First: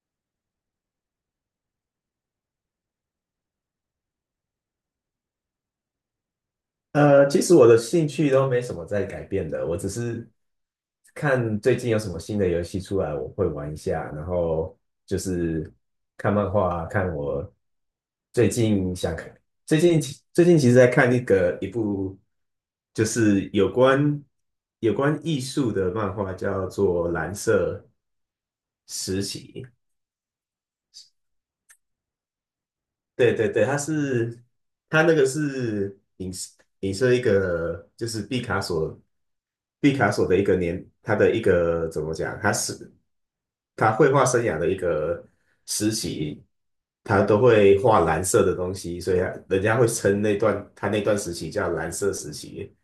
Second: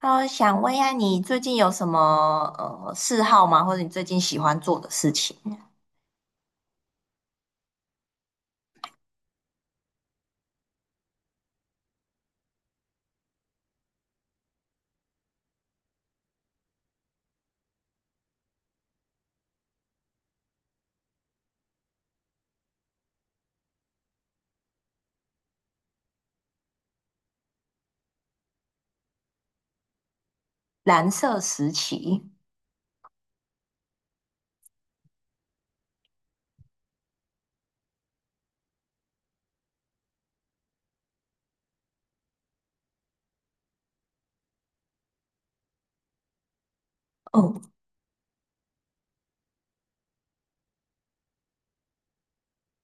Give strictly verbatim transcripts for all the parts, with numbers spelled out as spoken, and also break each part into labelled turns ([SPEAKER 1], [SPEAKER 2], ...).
[SPEAKER 1] 哦，想问一下，你最近有什么呃嗜好吗？或者你最近喜欢做的事情？
[SPEAKER 2] 呃，其实我的兴趣都没什么在改变的，我只是看最近有什么新的游戏出来，我会玩一下，然后就是看漫画，看我最近想看，最近最近其实在看一个一部就是有关有关艺术的漫画，叫做《蓝色实习》，
[SPEAKER 1] 蓝色时期。
[SPEAKER 2] 对对对，它是它那个是影射影射一个就是毕卡索。毕卡索的一个年，他的一个怎么讲，他是他绘画生涯的一个时期，他都
[SPEAKER 1] 哦
[SPEAKER 2] 会画蓝色的东西，所以他人家会称那段他那段时期叫蓝色时期。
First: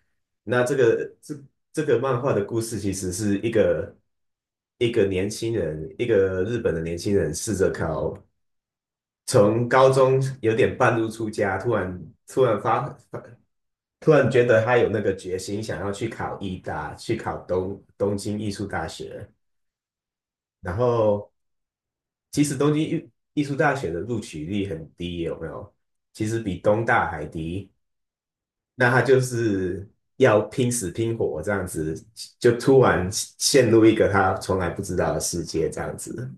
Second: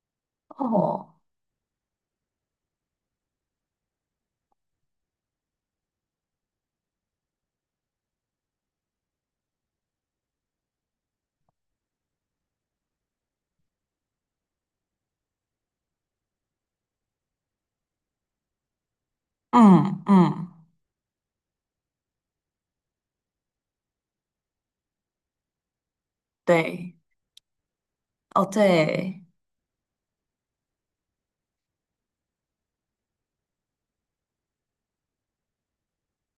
[SPEAKER 2] 那这
[SPEAKER 1] 哦。
[SPEAKER 2] 个这这个漫画的故事，其实是一个一个年轻人，一个日本的年轻人，试着考从高中有点半路出家，突然突然发发突然觉得他有那个决心，想要去考艺大，去考东东京艺术大学。
[SPEAKER 1] 嗯嗯。
[SPEAKER 2] 然后，其实东京艺艺术大学的录取率很低，有没有？其实比东
[SPEAKER 1] 对。
[SPEAKER 2] 大还低。
[SPEAKER 1] 哦
[SPEAKER 2] 那他就
[SPEAKER 1] 对。
[SPEAKER 2] 是要拼死拼活这样子，就突然陷入一个他从来不知道的世界这样子。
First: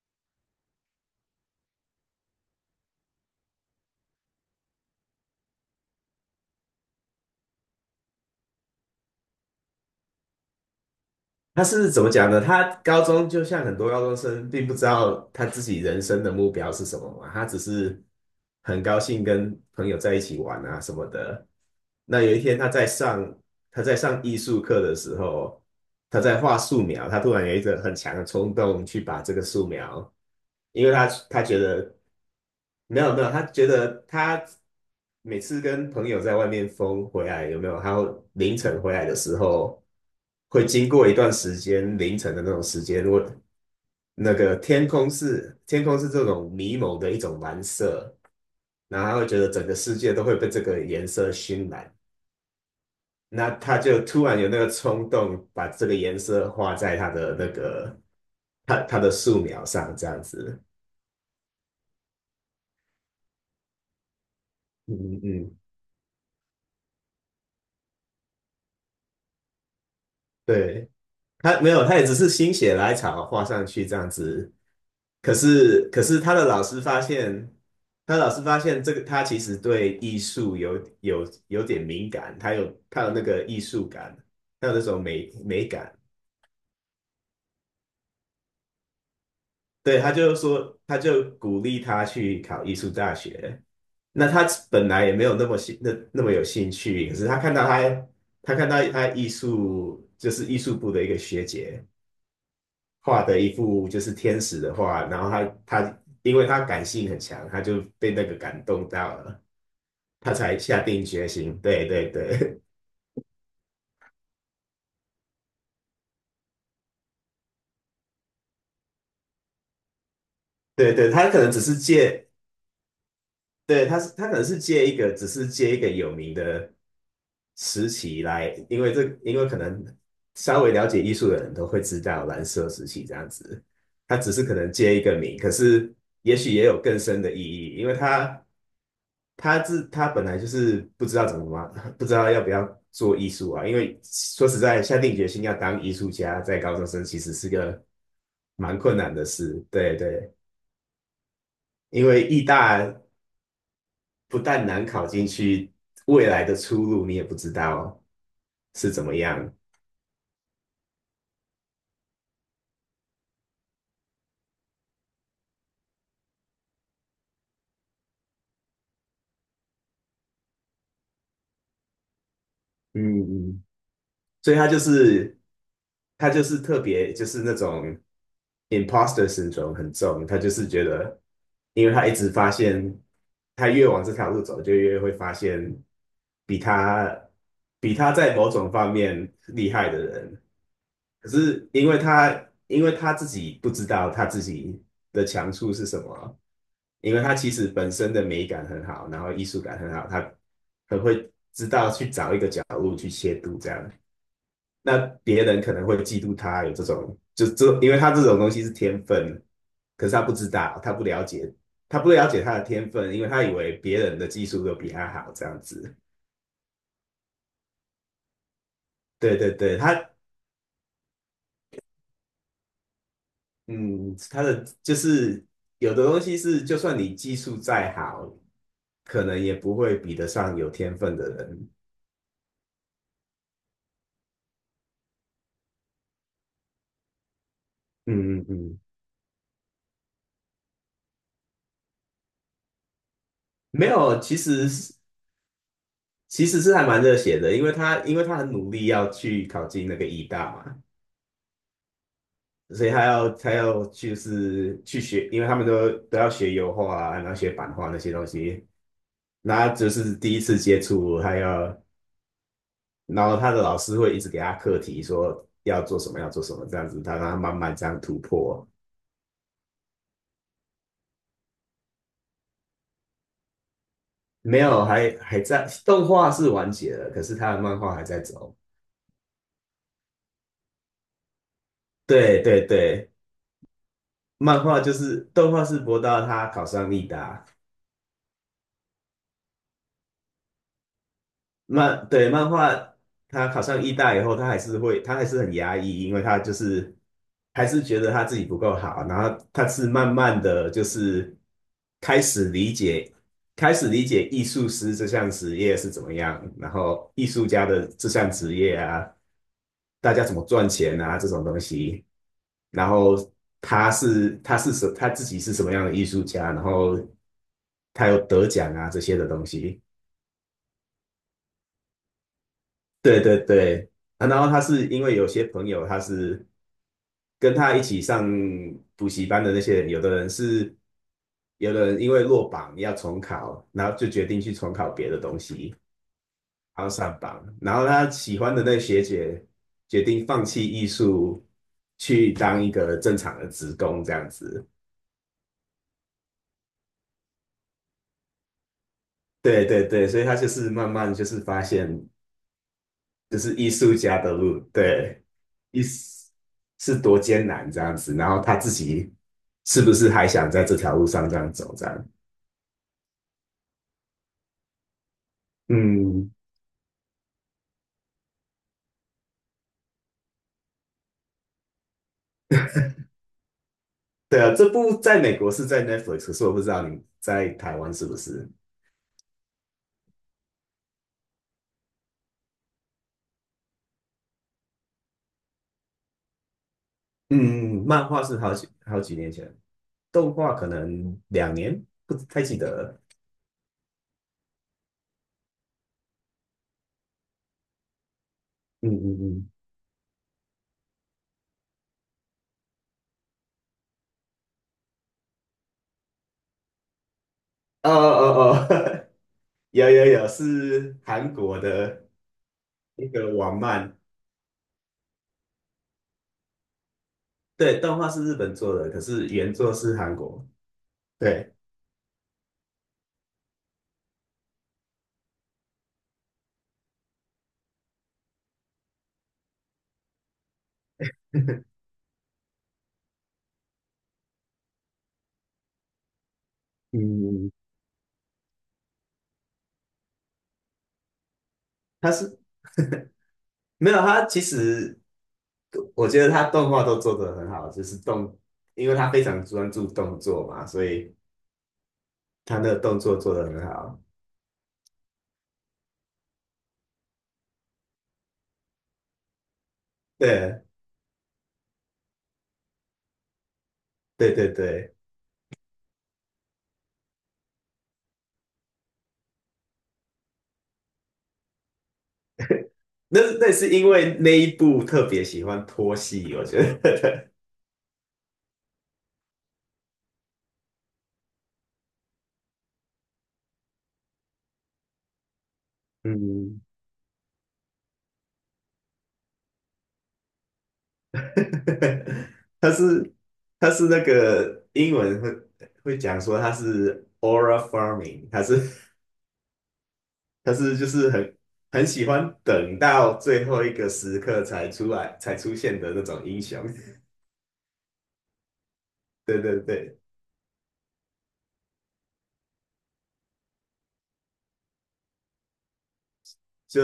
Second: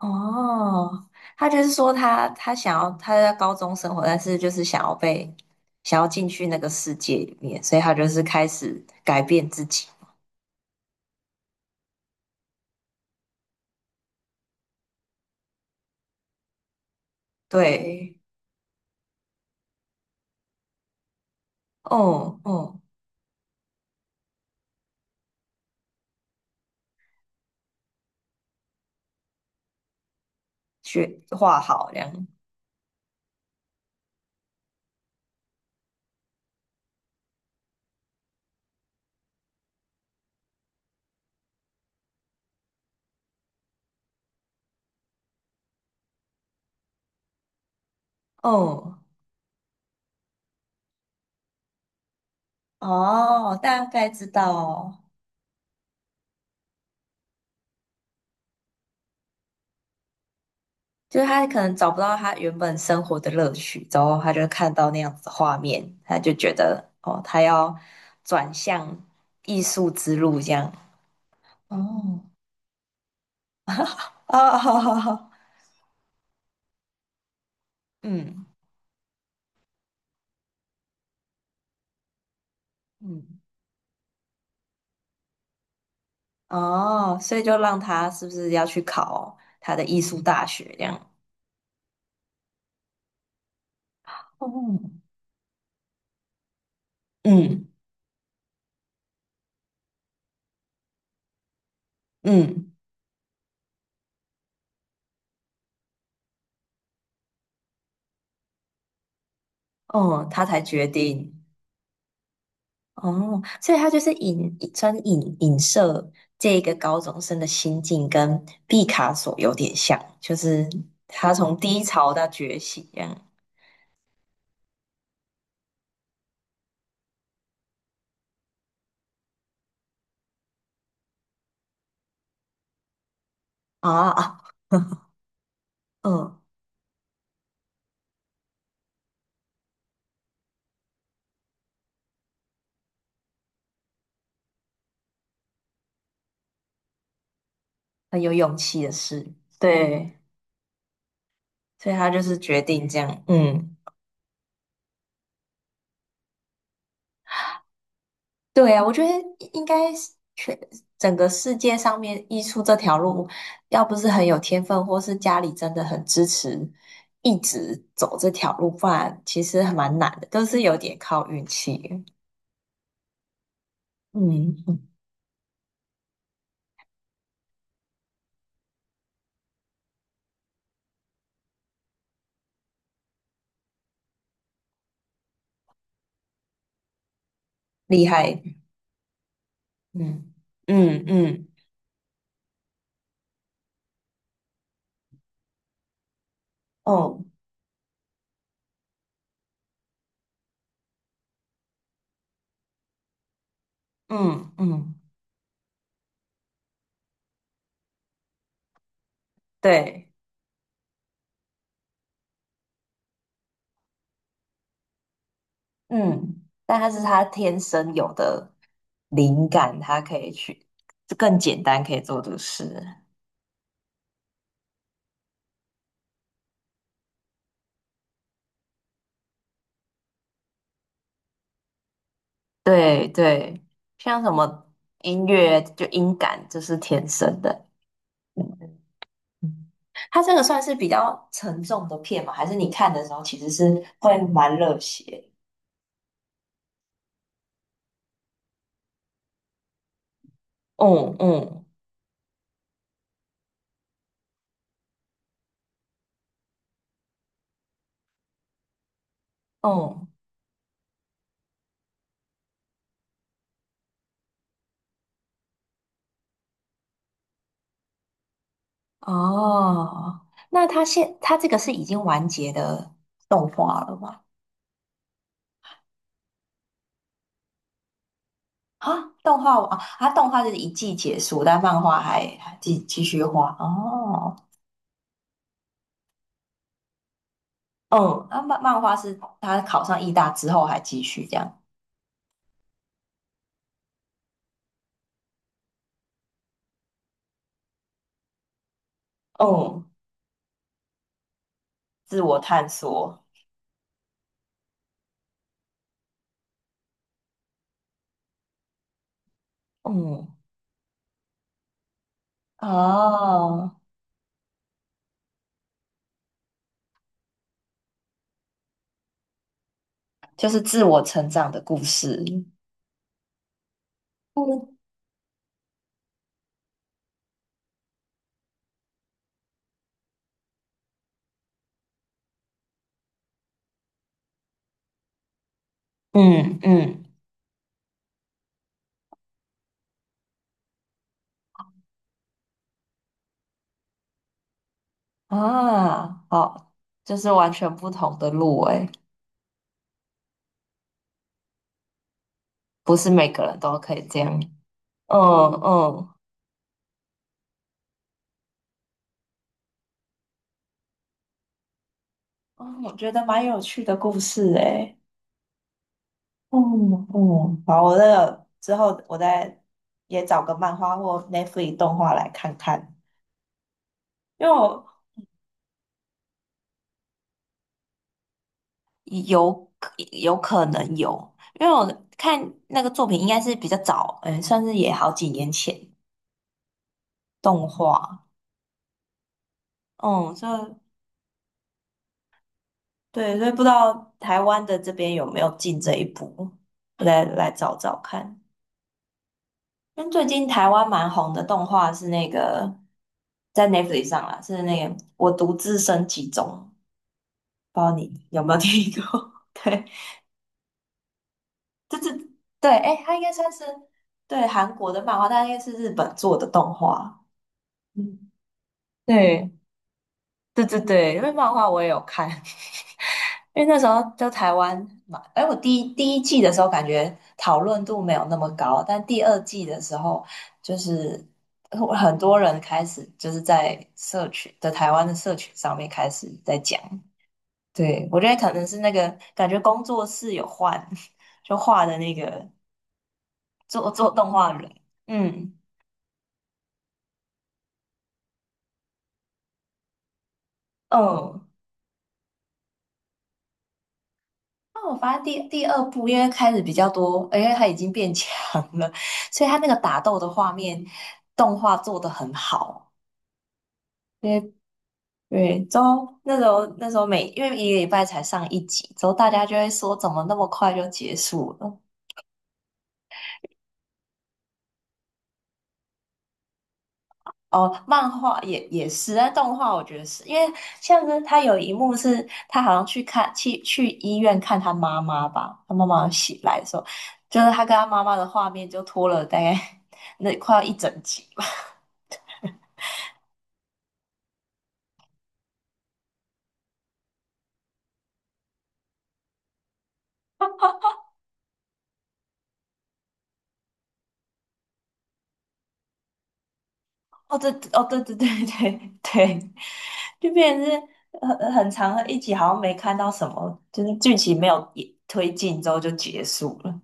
[SPEAKER 1] 哦，他就是说他他想要他在高中生活，但是就是想要被想要进去那个世界里面，所以他就是开始改变自己。
[SPEAKER 2] 他是怎么讲呢？他高中就像很多高中生，并不知道他自己人生的目标是什么嘛，他只是
[SPEAKER 1] 对。
[SPEAKER 2] 很高兴跟朋友在一起玩啊什么的。那有
[SPEAKER 1] 哦
[SPEAKER 2] 一天他
[SPEAKER 1] 哦。
[SPEAKER 2] 在上他在上艺术课的时候，他在画素描，他突然有一个很强的冲动去把这个素描，因为他
[SPEAKER 1] 学
[SPEAKER 2] 他觉
[SPEAKER 1] 画好
[SPEAKER 2] 得
[SPEAKER 1] 这样。
[SPEAKER 2] 没有没有，他觉得他每次跟朋友在外面疯回来，有没有？他会凌晨回来的时候，会经过一段时间凌晨的那种时间，如果那个天空是天空是这种迷蒙的一种蓝色，
[SPEAKER 1] 哦
[SPEAKER 2] 然后他会觉得整个世界都会被这个颜色熏染，那
[SPEAKER 1] 哦，
[SPEAKER 2] 他
[SPEAKER 1] 大
[SPEAKER 2] 就
[SPEAKER 1] 概
[SPEAKER 2] 突
[SPEAKER 1] 知
[SPEAKER 2] 然有
[SPEAKER 1] 道
[SPEAKER 2] 那个
[SPEAKER 1] 哦。
[SPEAKER 2] 冲动，把这个颜色画在他的那个他他的素描上，这样子。
[SPEAKER 1] 就是他可能找不到他原本生活的乐趣，之后他就看到那样
[SPEAKER 2] 嗯嗯，
[SPEAKER 1] 子的画
[SPEAKER 2] 嗯
[SPEAKER 1] 面，他就觉得哦，他要转向艺术之路这样。
[SPEAKER 2] 对。他没有，他也只
[SPEAKER 1] 哦。
[SPEAKER 2] 是心血来潮画上去这样子。
[SPEAKER 1] 哦，好好好。
[SPEAKER 2] 可是，可是他的老师发现，他的老师
[SPEAKER 1] 嗯
[SPEAKER 2] 发现这个他其实对艺术有有有点敏感，他有他有那
[SPEAKER 1] 嗯。
[SPEAKER 2] 个艺术感，他有那种美美感。
[SPEAKER 1] 哦，所以就让他是不是要去考他的艺
[SPEAKER 2] 对，他
[SPEAKER 1] 术
[SPEAKER 2] 就
[SPEAKER 1] 大学
[SPEAKER 2] 说，
[SPEAKER 1] 这样？
[SPEAKER 2] 他就鼓励他去考艺术大学。那他
[SPEAKER 1] 哦。
[SPEAKER 2] 本来也没有那么兴那那么有兴趣，可是他看到
[SPEAKER 1] 嗯
[SPEAKER 2] 他他看到他艺术就是艺术部的一个学姐，
[SPEAKER 1] 嗯。
[SPEAKER 2] 画的一幅就是天使的画，然后他他因为他感性很强，他就被那个感动到了，
[SPEAKER 1] 哦，
[SPEAKER 2] 他
[SPEAKER 1] 他
[SPEAKER 2] 才
[SPEAKER 1] 才
[SPEAKER 2] 下
[SPEAKER 1] 决
[SPEAKER 2] 定决
[SPEAKER 1] 定。
[SPEAKER 2] 心。对对对
[SPEAKER 1] 哦，所以他就是影专影影射这个高中生的心境，跟毕卡索有点像，就是
[SPEAKER 2] 对对，他
[SPEAKER 1] 他
[SPEAKER 2] 可能
[SPEAKER 1] 从
[SPEAKER 2] 只是
[SPEAKER 1] 低潮到
[SPEAKER 2] 借，
[SPEAKER 1] 觉醒这样。
[SPEAKER 2] 对他是他可能是借一个，只是借一个有名的时期来，因为这因为可能稍微了解艺术的人都会知道蓝色时期这样子，
[SPEAKER 1] 啊
[SPEAKER 2] 他只是
[SPEAKER 1] 啊。
[SPEAKER 2] 可能借一个名，可是也
[SPEAKER 1] 嗯。
[SPEAKER 2] 许也有更深的意义，因为他。他自他本来就是不知道怎么嘛，不知道要不要做艺术啊。因为说实在，下定决心要当艺术家，在高中生其实是个
[SPEAKER 1] 很有勇
[SPEAKER 2] 蛮
[SPEAKER 1] 气的
[SPEAKER 2] 困难的
[SPEAKER 1] 事。
[SPEAKER 2] 事。对
[SPEAKER 1] 对，
[SPEAKER 2] 对，
[SPEAKER 1] 所以
[SPEAKER 2] 因
[SPEAKER 1] 他就
[SPEAKER 2] 为
[SPEAKER 1] 是
[SPEAKER 2] 艺
[SPEAKER 1] 决
[SPEAKER 2] 大
[SPEAKER 1] 定这样。嗯。
[SPEAKER 2] 不但难考进去，未来的出路你也不知道
[SPEAKER 1] 对啊，
[SPEAKER 2] 是
[SPEAKER 1] 我觉
[SPEAKER 2] 怎
[SPEAKER 1] 得
[SPEAKER 2] 么样。
[SPEAKER 1] 应该是全整个世界上面艺术这条路，要不是很有天分，或是家里真的很支持，一直走这条路，不然其实还蛮难的，都是有点靠运气。
[SPEAKER 2] 嗯嗯，所
[SPEAKER 1] 嗯
[SPEAKER 2] 以他就
[SPEAKER 1] 嗯。
[SPEAKER 2] 是他就是特别就是那种 imposter syndrome 很重，他就是觉得，因为他一直发现，他越往这条路走，就越会发现比他比
[SPEAKER 1] 厉
[SPEAKER 2] 他在
[SPEAKER 1] 害。
[SPEAKER 2] 某种方面厉害的
[SPEAKER 1] 嗯。
[SPEAKER 2] 人。
[SPEAKER 1] 嗯
[SPEAKER 2] 可
[SPEAKER 1] 嗯。
[SPEAKER 2] 是因为他因为他自己不知道他自己的强处是什么，因
[SPEAKER 1] 哦。
[SPEAKER 2] 为他其实本身的美感很好，然后艺术感很好，他很会知道去找一些度这样。
[SPEAKER 1] 嗯嗯。
[SPEAKER 2] 那别人可能会嫉妒他有这种，就这，因为他这种东西是天分，可
[SPEAKER 1] 对。
[SPEAKER 2] 是他不知道，他不了解，他不了解他的天分，因为他以为别人的技术都比他好，这样子。
[SPEAKER 1] 嗯。但他是他天生有的
[SPEAKER 2] 对
[SPEAKER 1] 灵
[SPEAKER 2] 对对，
[SPEAKER 1] 感，
[SPEAKER 2] 他
[SPEAKER 1] 他可以去更简单可以做的事。
[SPEAKER 2] 嗯，他的就是有的东西是，就算你技术再好，可能也不会比得上有天分的人。
[SPEAKER 1] 对对。像什么音乐就音感就是天生的。
[SPEAKER 2] 嗯嗯
[SPEAKER 1] 嗯。
[SPEAKER 2] 嗯，
[SPEAKER 1] 它这个算是比较沉重的片吗？还是你看的时候其实是
[SPEAKER 2] 没
[SPEAKER 1] 会
[SPEAKER 2] 有，其
[SPEAKER 1] 蛮
[SPEAKER 2] 实
[SPEAKER 1] 热
[SPEAKER 2] 是
[SPEAKER 1] 血？
[SPEAKER 2] 其实是还蛮热血的，因为他因为他很努力要去考进那个医大嘛。
[SPEAKER 1] 嗯嗯
[SPEAKER 2] 所以他要他要就是去学，因为他们都都要学油画啊，然后学版画那些东西，那他就
[SPEAKER 1] 嗯。
[SPEAKER 2] 是第一次接触，还要，然后他的老师会一直给他课题，说要做什么要做什么这样子，他让他慢慢这样突破。
[SPEAKER 1] 哦，那他现他这个是已经完结的动画了吗？
[SPEAKER 2] 没有，还还在动画是完结了，可是他的漫画还在走。
[SPEAKER 1] 啊，动画啊，它动画就是一季结束，但漫画还
[SPEAKER 2] 对
[SPEAKER 1] 还
[SPEAKER 2] 对
[SPEAKER 1] 继继
[SPEAKER 2] 对，
[SPEAKER 1] 续画。哦。
[SPEAKER 2] 漫画就是动画是博到他考上立达。
[SPEAKER 1] 嗯，那漫漫画是他考上艺大之后还继续这样。
[SPEAKER 2] 漫对漫画，他考上艺大以后，他还是会，他还是很压抑，因为他就是还是觉得他自己不够好，然后他
[SPEAKER 1] 嗯，
[SPEAKER 2] 是慢慢的就是
[SPEAKER 1] 自
[SPEAKER 2] 开
[SPEAKER 1] 我
[SPEAKER 2] 始
[SPEAKER 1] 探
[SPEAKER 2] 理解，
[SPEAKER 1] 索。
[SPEAKER 2] 开始理解艺术师这项职业是怎么样，然后艺术家的这项职业啊，大家
[SPEAKER 1] 嗯。
[SPEAKER 2] 怎么赚钱啊这种东西，然后
[SPEAKER 1] 哦，
[SPEAKER 2] 他是他是什他自己是什么样的艺术家，然后他有得奖啊这些的东西。
[SPEAKER 1] 就是自我成长的故事。
[SPEAKER 2] 对对对，啊然后他
[SPEAKER 1] 嗯。
[SPEAKER 2] 是因为有些朋友他是跟他一起上补习班的那些人，有的人是，有的人因为落榜要重考，然后就决定去重考别的东西，
[SPEAKER 1] 嗯
[SPEAKER 2] 然后
[SPEAKER 1] 嗯。
[SPEAKER 2] 上榜，然后他喜欢的那个学姐决定放弃艺术，去当一个正常的职工这样子。
[SPEAKER 1] 啊，好，就是完全不同的路诶。
[SPEAKER 2] 对对对，所以他就是慢慢就是发现。
[SPEAKER 1] 不是每
[SPEAKER 2] 就
[SPEAKER 1] 个
[SPEAKER 2] 是
[SPEAKER 1] 人
[SPEAKER 2] 艺
[SPEAKER 1] 都可
[SPEAKER 2] 术
[SPEAKER 1] 以这
[SPEAKER 2] 家的
[SPEAKER 1] 样。
[SPEAKER 2] 路，对，
[SPEAKER 1] 嗯
[SPEAKER 2] 艺
[SPEAKER 1] 嗯。
[SPEAKER 2] 术是多艰难这样子，然后他自己是不是还想在这条路上这样走这样？
[SPEAKER 1] 嗯，我觉得蛮有趣的故事诶。
[SPEAKER 2] 嗯，
[SPEAKER 1] 嗯嗯。好，我那个之后我再也找个漫画或 Netflix 动画来看看。
[SPEAKER 2] 对
[SPEAKER 1] 因为
[SPEAKER 2] 啊，这
[SPEAKER 1] 我
[SPEAKER 2] 部在美国是在 Netflix,可是我不知道你在台湾是不是？
[SPEAKER 1] 有。有可能有，因为我看那个作品应该是比较早。嗯，算是也好几年前动
[SPEAKER 2] 嗯，漫画
[SPEAKER 1] 画。
[SPEAKER 2] 是好几好几年前，动
[SPEAKER 1] 嗯，所
[SPEAKER 2] 画可
[SPEAKER 1] 以
[SPEAKER 2] 能两年，不太记得了。
[SPEAKER 1] 对，所以不知道台湾的这边有没有进这一步，我再来找找看。
[SPEAKER 2] 嗯嗯嗯，
[SPEAKER 1] 因为最近台湾蛮红的动画是那个在 Netflix 上啦，是那个《我独自升级中》，不知
[SPEAKER 2] 哦
[SPEAKER 1] 道你有没有
[SPEAKER 2] 哦
[SPEAKER 1] 听
[SPEAKER 2] 哦，
[SPEAKER 1] 过？对。
[SPEAKER 2] 有有有，是韩国
[SPEAKER 1] 就
[SPEAKER 2] 的
[SPEAKER 1] 是对，哎，
[SPEAKER 2] 一
[SPEAKER 1] 它应该
[SPEAKER 2] 个
[SPEAKER 1] 算
[SPEAKER 2] 网
[SPEAKER 1] 是
[SPEAKER 2] 漫，
[SPEAKER 1] 对韩国的漫画，但应该是日本做的动画。
[SPEAKER 2] 对，动画是
[SPEAKER 1] 嗯。
[SPEAKER 2] 日本做的，可是
[SPEAKER 1] 对。
[SPEAKER 2] 原作是韩国。
[SPEAKER 1] 对对对，因为漫
[SPEAKER 2] 对，
[SPEAKER 1] 画我也有看。因为那时候就台湾嘛，哎，我第一第一季的时候感觉讨论度没有那么高，但第二季的时候，就是呃很多人开始就是在社群的台湾的社群上面开始在讲。
[SPEAKER 2] 嗯，
[SPEAKER 1] 对，我觉得可能是那个感觉工作室有换，就画的
[SPEAKER 2] 他
[SPEAKER 1] 那
[SPEAKER 2] 是
[SPEAKER 1] 个做
[SPEAKER 2] 没有
[SPEAKER 1] 做
[SPEAKER 2] 他
[SPEAKER 1] 动
[SPEAKER 2] 其
[SPEAKER 1] 画人。
[SPEAKER 2] 实
[SPEAKER 1] 嗯
[SPEAKER 2] 我觉得他动画都做得很好，就是动，因为他非常专注动作嘛，所以
[SPEAKER 1] 嗯。
[SPEAKER 2] 他那个动作做得很好。
[SPEAKER 1] 那我发现第第二部，因为开始比较多，因为他已经变强了，所以他那个打斗的画
[SPEAKER 2] 对，
[SPEAKER 1] 面动画做得很好。
[SPEAKER 2] 对对
[SPEAKER 1] 对
[SPEAKER 2] 对，
[SPEAKER 1] 对。之后那时候那时候每因为一个礼拜才上一集，之后大家就会说怎么那么快就结束了？
[SPEAKER 2] 那那是因为那一部特别喜欢拖戏，我觉得，
[SPEAKER 1] 哦，漫画也也是，但动画我觉得是因为像是他有一幕是他好像去看去去医院看他妈妈吧，他妈 妈醒来
[SPEAKER 2] 嗯，
[SPEAKER 1] 的时候，就是他跟他妈妈的画面就拖了大概 那快要一整集吧。
[SPEAKER 2] 他是他是那个英文会会讲说他是 aura farming,它是他是就是很很喜欢等到最后一个时刻才出来才出现的那种英雄。
[SPEAKER 1] 哦，对，哦，对对对对
[SPEAKER 2] 对
[SPEAKER 1] 对，
[SPEAKER 2] 对对，
[SPEAKER 1] 就变成是很很长的一集，好像没看到什么，就是剧情没有也推进之后就结束了。
[SPEAKER 2] 就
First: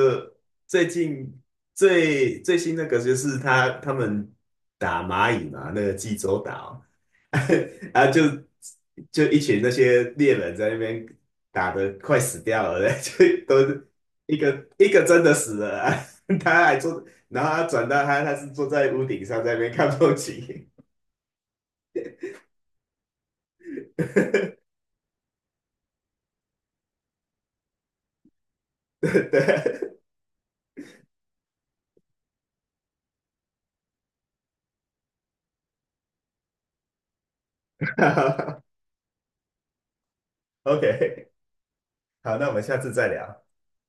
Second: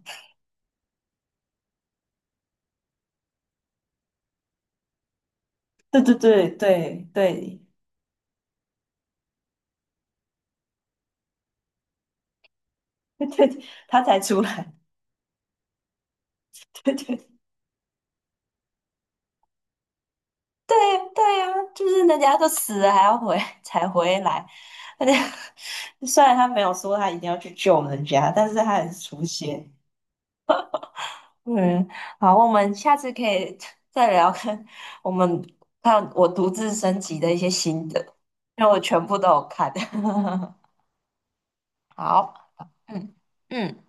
[SPEAKER 2] 最近最最新那个就是他他们打蚂蚁嘛，那个
[SPEAKER 1] 对对
[SPEAKER 2] 济州
[SPEAKER 1] 对
[SPEAKER 2] 岛，
[SPEAKER 1] 对对
[SPEAKER 2] 啊就就一群那些猎人在那边打的快死掉了，就
[SPEAKER 1] 对。
[SPEAKER 2] 都
[SPEAKER 1] 对他才
[SPEAKER 2] 一
[SPEAKER 1] 出
[SPEAKER 2] 个
[SPEAKER 1] 来。
[SPEAKER 2] 一个真的死了啊 他还
[SPEAKER 1] 对
[SPEAKER 2] 坐，
[SPEAKER 1] 对
[SPEAKER 2] 然后他转到他他是坐在屋顶上在那边看风景。
[SPEAKER 1] 对。对呀，就是人家都死了还要回才回来，而且虽然他没有说他一定要去救人家，但是他很出
[SPEAKER 2] 对
[SPEAKER 1] 现。
[SPEAKER 2] ，OK,
[SPEAKER 1] 嗯，好，我们下次可以 再聊看我们看我独自升级的一些心
[SPEAKER 2] 对
[SPEAKER 1] 得，因 为我全部都有看。
[SPEAKER 2] ，OK,好，那
[SPEAKER 1] 好。
[SPEAKER 2] 我们下次再
[SPEAKER 1] 嗯
[SPEAKER 2] 聊。
[SPEAKER 1] 嗯。